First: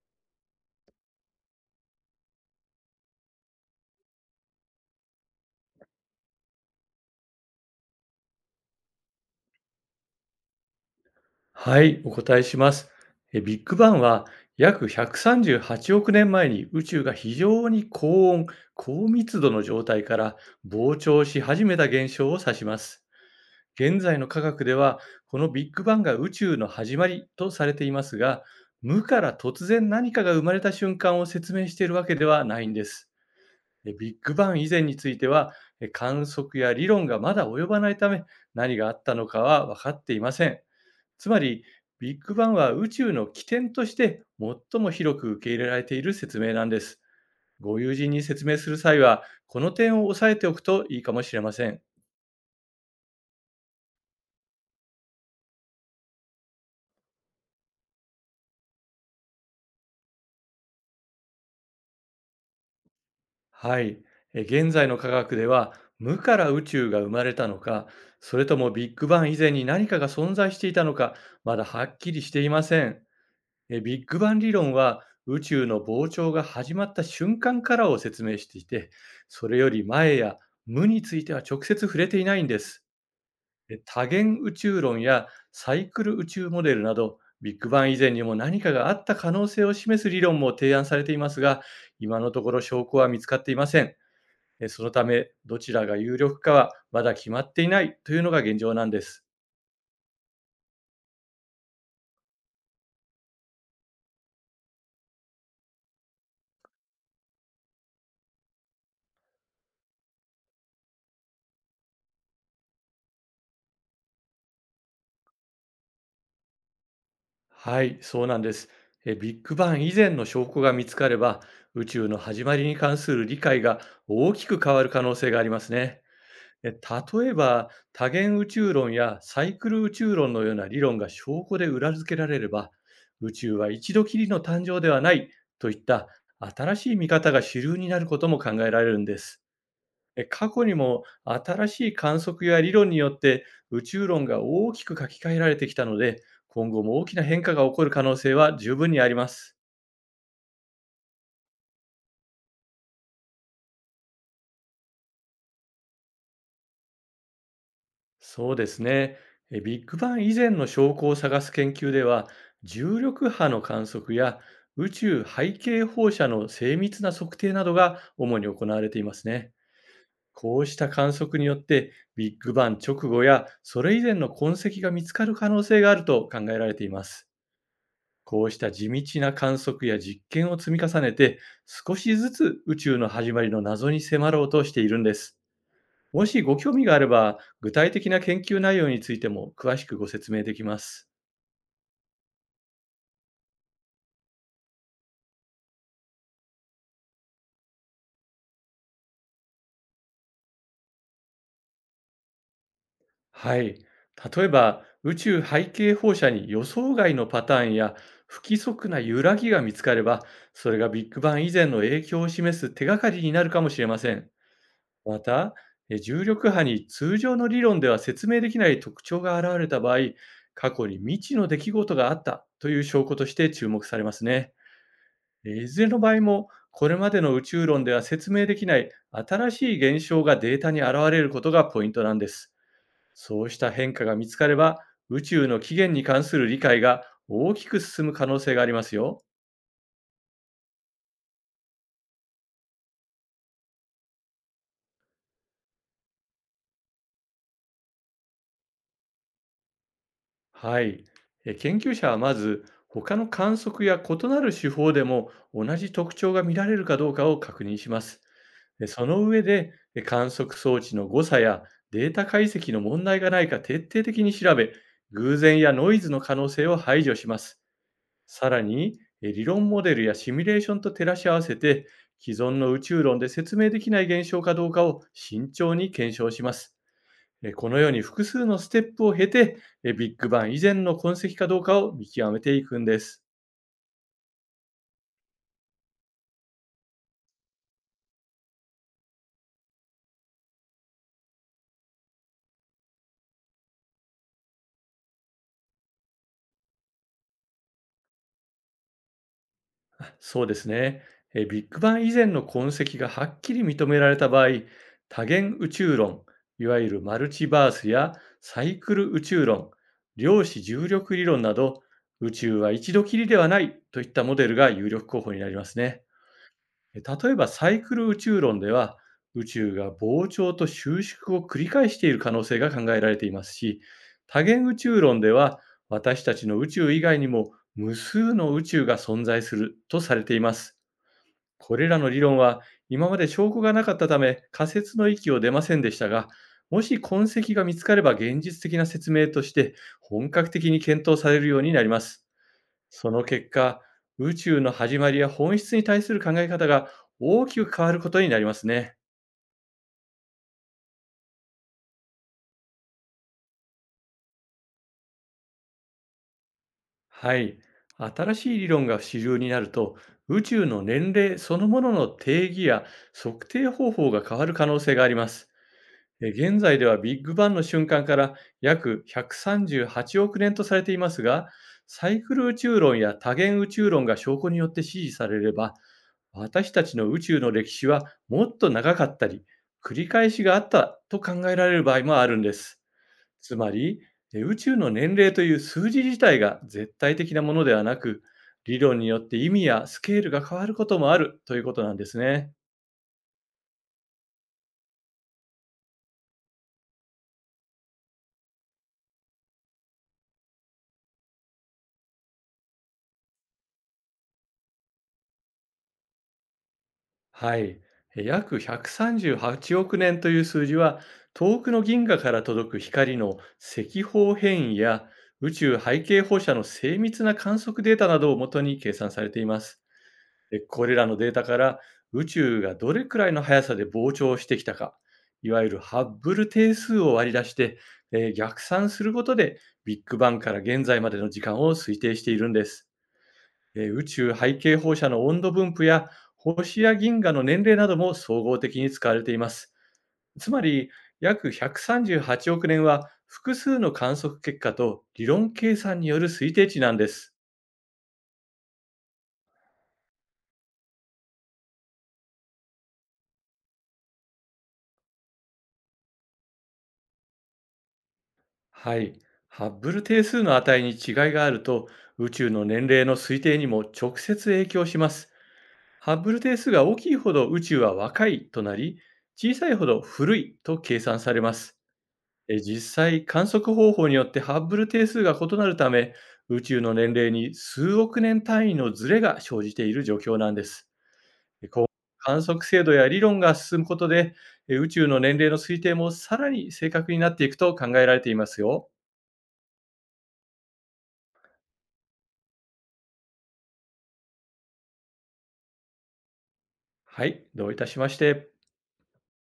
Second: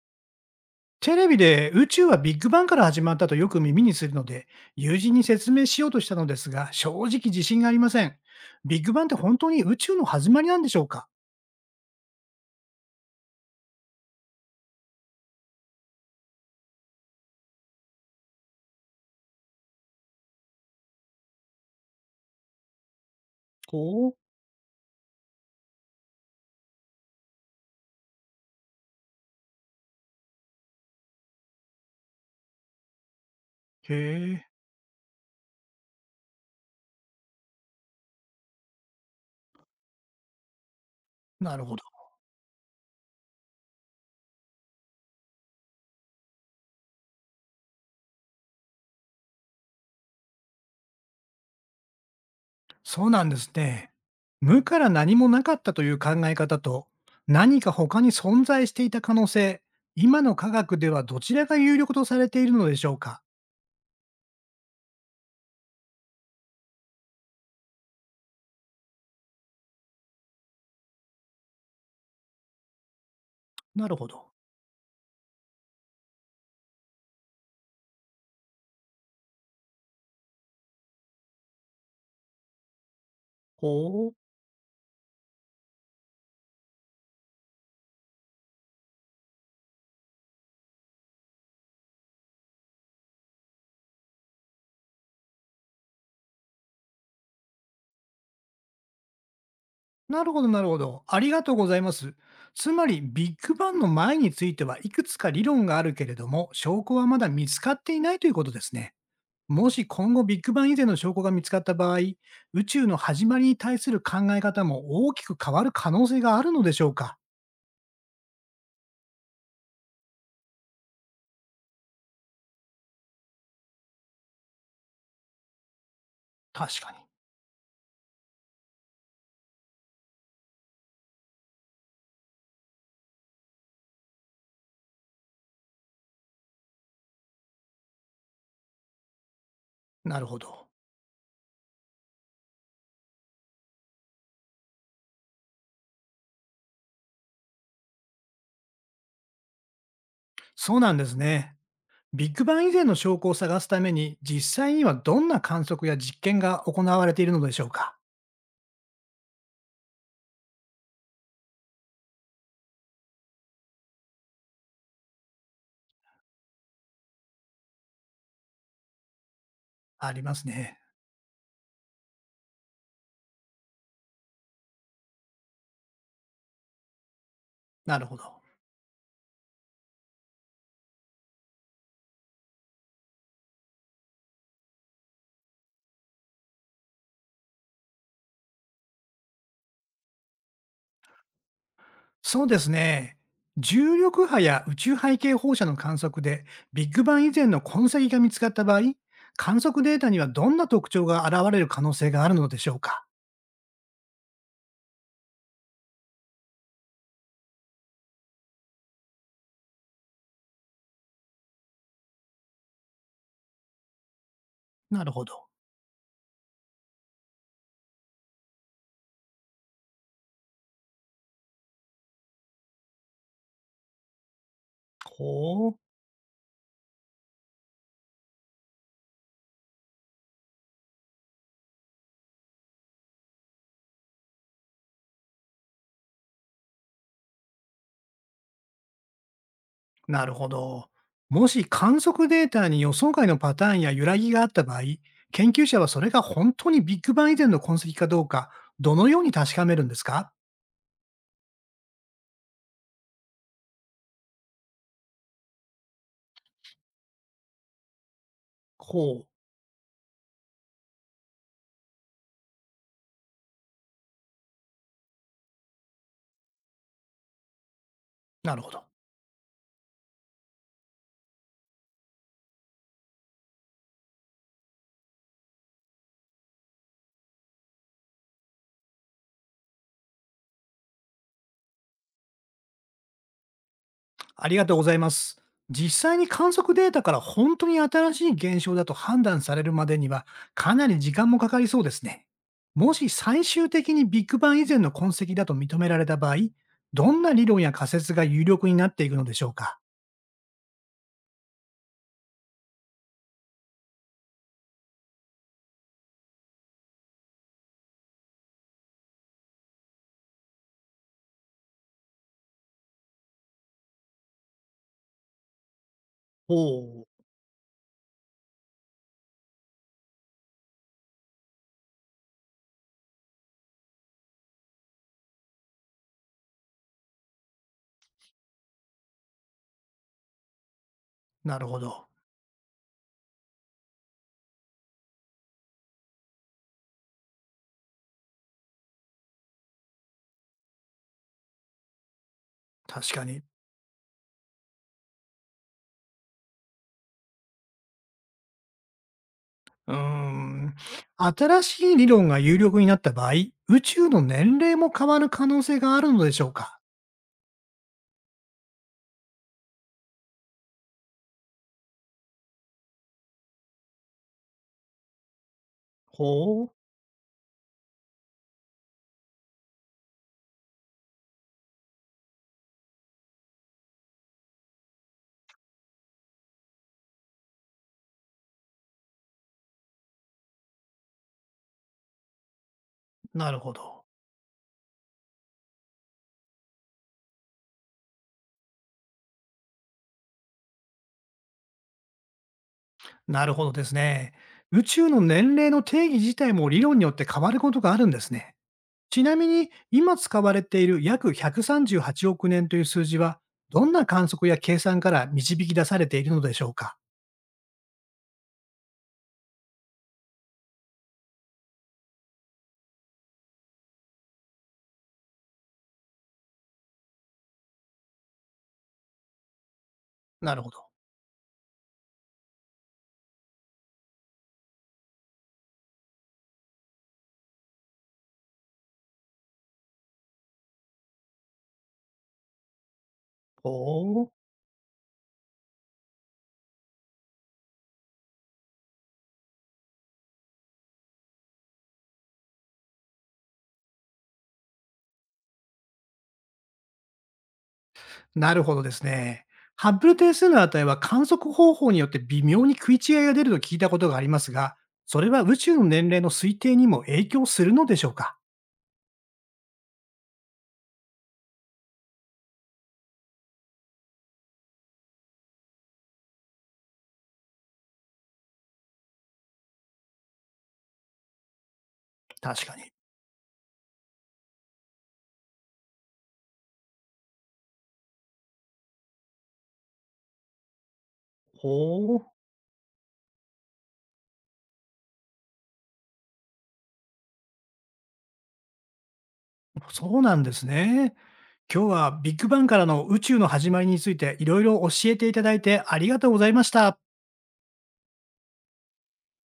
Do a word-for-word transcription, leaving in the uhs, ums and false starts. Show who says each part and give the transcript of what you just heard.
Speaker 1: テレビで宇宙はビッグバンから始まったとよく耳にするので、友人に説明しようとしたのですが、正直自信がありません。ビッグバンって本当に宇宙の始まりなんでしょうか？
Speaker 2: はい、お答えします。えビッグバンは約ひゃくさんじゅうはちおく年前に宇宙が非常に高温、高密度の状態から膨張し始めた現象を指します。現
Speaker 1: お。
Speaker 2: 在の科学では、このビッグバンが宇宙の始まりとされていますが、無から突然何かが生まれた瞬間を説明しているわけではないんです。
Speaker 1: へ
Speaker 2: えビッグ
Speaker 1: え、
Speaker 2: バン以前については、え観測や理論がまだ及ばないため、何があったのかは分かっていません。つま
Speaker 1: な
Speaker 2: り、
Speaker 1: るほど。
Speaker 2: ビッグバンは宇宙の起点として最も広く受け入れられている説明なんです。ご友人に説明する際は、この点を押さえておくといいかもしれません。
Speaker 1: そうなんですね。無から何もなかったという考え方と、何か他に存在していた可能性、今の科学ではどちらが有力とされているのでしょうか？
Speaker 2: はい。え現在の科学では、無から宇宙が生まれたのか、それともビッグバン以前に何かが存在していたのか、まだはっきりしていません。え
Speaker 1: なる
Speaker 2: ビッ
Speaker 1: ほ
Speaker 2: グ
Speaker 1: ど。
Speaker 2: バン理論は、宇宙の膨張が始まった瞬間からを説明していて、それより前や無については直接触れていないんです。え多
Speaker 1: ほう。
Speaker 2: 元宇宙論やサイクル宇宙モデルなど、ビッグバン以前にも何かがあった可能性を示す理論も提案されていますが、今のところ証拠は見つかっていません。えそのため、どちらが有力かはまだ決まっていないというのが現状なんです。
Speaker 1: なるほど、なるほど。ありがとうございます。つまり、ビッグバンの前についてはいくつか理論があるけれども、証拠はまだ見つかっていないということですね。もし今後ビッグバン以前の証拠が見つかった場合、宇宙の始まりに対する考え方も大きく変わる可能性があるのでしょうか？
Speaker 2: はい、そうなんです。えビッグバン以前の証拠が見つかれば、宇宙の始まりに関する理解が大きく変わる可能性がありますね。え
Speaker 1: 確かに。
Speaker 2: 例えば、多元宇宙論やサイクル宇宙論のような理論が証拠で裏付けられれば、宇宙は一度きりの誕生ではないといった新しい見方が主流になることも考えられるんです。
Speaker 1: な
Speaker 2: え
Speaker 1: るほ
Speaker 2: 過去
Speaker 1: ど。
Speaker 2: にも新しい観測や理論によって宇宙論が大きく書き換えられてきたので、今後も大きな変化が起こる可能性は十分にあります。
Speaker 1: そうなんですね。ビッグバン以前の証拠を探すために、実際にはどんな観測や実験が行われているのでしょうか？
Speaker 2: そうですね。えビッグバン以前の証拠を探す研究では、重力波の観測や宇宙背景放射の精密な測定などが主に行われていますね。
Speaker 1: あります
Speaker 2: こうし
Speaker 1: ね。
Speaker 2: た観測によって、ビッグバン直後やそれ以前の痕跡が見つかる可能性があると考えられています。
Speaker 1: なるほど。
Speaker 2: こうした地道な観測や実験を積み重ねて、少しずつ宇宙の始まりの謎に迫ろうとしているんです。もしご興味があれば、具体的な研究内容についても詳しくご説明できます。
Speaker 1: そうですね。重力波や宇宙背景放射の観測で、ビッグバン以前の痕跡が見つかった場合、観測データにはどんな特徴が現れる可能性があるのでしょうか。
Speaker 2: はい。例えば、宇宙背景放射に予想外のパターンや不規則な揺らぎが見つかれば、それがビッグバン以前の影響を示す手がかりになるかもしれません。
Speaker 1: なる
Speaker 2: ま
Speaker 1: ほど。
Speaker 2: た、え重力波に通常の理論では説明できない特徴が現れた場合、過去に未知の出来事があったという証拠として注目されますね。い
Speaker 1: ほう。
Speaker 2: ずれの場合も、これまでの宇宙論では説明できない新しい現象がデータに現れることがポイントなんです。そうした変化が見つかれば、宇宙の起源に関する理解が大きく進む可能性がありますよ。
Speaker 1: なるほど。もし観測データに予想外のパターンや揺らぎがあった場合、研究者はそれが本当にビッグバン以前の痕跡かどうか、どのように確かめるんですか？
Speaker 2: はい。えー研究者はまず、他の観測や異なる手法でも同じ特徴が見られるかどうかを確認します。で、そ
Speaker 1: ほ
Speaker 2: の
Speaker 1: う。
Speaker 2: 上で、えー観測装置の誤差やデータ解析の問題がないか徹底的に調べ、偶然やノイズの可能性を排除します。さ
Speaker 1: なる
Speaker 2: ら
Speaker 1: ほど。
Speaker 2: に、えー理論モデルやシミュレーションと照らし合わせて、既存の宇宙論で説明できない現象かどうかを慎重に検証します。えーこのように複数のステップを経て、えービッグバン以前の痕跡かどうかを見極めていくんです。
Speaker 1: ありがとうございます。実際に観測データから本当に新しい現象だと判断されるまでにはかなり時間もかかりそうですね。もし最終的にビッグバン以前の痕跡だと認められた場合、どんな理論や仮説が有力になっていくのでしょうか？
Speaker 2: そうですね。えービッグバン以前の痕跡がはっきり認められた場合、多元宇宙論、いわゆるマルチバースやサイクル宇宙論、量子重力理論など、宇宙は一度きりではないといったモデルが有力候補になりますね。
Speaker 1: お
Speaker 2: え
Speaker 1: お。
Speaker 2: 例えばサイクル宇宙論では宇宙が膨張と収縮を繰り返している可能性が考えられていますし、多元宇宙論では私たちの宇宙以外にも無数の宇宙が存在するとされています。
Speaker 1: なる
Speaker 2: こ
Speaker 1: ほ
Speaker 2: れら
Speaker 1: ど。
Speaker 2: の理論は今まで証拠がなかったため仮説の域を出ませんでしたが、もし痕跡が見つかれば現実的な説明として本格的に検討されるようになります。
Speaker 1: 確
Speaker 2: そ
Speaker 1: か
Speaker 2: の
Speaker 1: に。
Speaker 2: 結果、宇宙の始まりや本質に対する考え方が大きく変わることになりますね。
Speaker 1: うーん。新しい理論が有力になった場合、宇宙の年齢も変わる可能性があるのでしょうか？
Speaker 2: はい。新しい理論が主流になると、宇宙の年齢そのものの定義や測定方法が変わる可能性があります。え現
Speaker 1: ほう、
Speaker 2: 在ではビッグバンの瞬間から約ひゃくさんじゅうはちおく年とされていますが、サイクル宇宙論や多元宇宙論が証拠によって支持されれば、私たちの宇宙の歴史はもっと長かったり、繰り返しがあったと考えられる場合もあるんです。
Speaker 1: な
Speaker 2: つ
Speaker 1: る
Speaker 2: ま
Speaker 1: ほ
Speaker 2: り、
Speaker 1: ど。
Speaker 2: え宇宙の年齢という数字自体が絶対的なものではなく、理論によって意味やスケールが変わることもあるということなんですね。
Speaker 1: なるほどですね。宇宙の年齢の定義自体も理論によって変わることがあるんですね。ちなみに、今使われている約ひゃくさんじゅうはちおく年という数字は、どんな観測や計算から導き出されているのでしょうか？
Speaker 2: はい。え約ひゃくさんじゅうはちおく年という数字は、遠くの銀河から届く光の赤方変異や宇宙背景放射の精密な観測データなどをもとに計算されています。
Speaker 1: な
Speaker 2: え、
Speaker 1: るほど。
Speaker 2: これらのデータから宇宙がどれくらいの速さで膨張してきたか、いわゆるハッブル定数を割り出して、えー逆算することでビッグバンから現在までの時間を推定しているんです。えー宇
Speaker 1: お。
Speaker 2: 宙背景放射の温度分布や星や銀河の年齢なども総合的に使われています。つまり約ひゃくさんじゅうはちおく年は複数の観測結果と理論計算による推定値なんです。
Speaker 1: なるほどですね。ハッブル定数の値は観測方法によって微妙に食い違いが出ると聞いたことがありますが、それは宇宙の年齢の推定にも影響するのでしょうか？
Speaker 2: はい。ハッブル定数の値に違いがあると、宇宙の年齢の推定にも直接影響します。ハッブル定数が大きいほど宇宙は若いとなり、小さいほど古いと計算されます。え
Speaker 1: 確かに。
Speaker 2: 実際、観測方法によってハッブル定数が異なるため、宇宙の年齢に数億年単位のズレが生じている状況なんです。
Speaker 1: ほう、
Speaker 2: 観測精度や理論が進むことで、え宇宙の年齢の推定もさらに正確になっていくと考えられていますよ。
Speaker 1: そうなんですね。今日はビッグバンからの宇宙の始まりについていろいろ教えていただいてありがとうございました。
Speaker 2: はい、どういたしまして。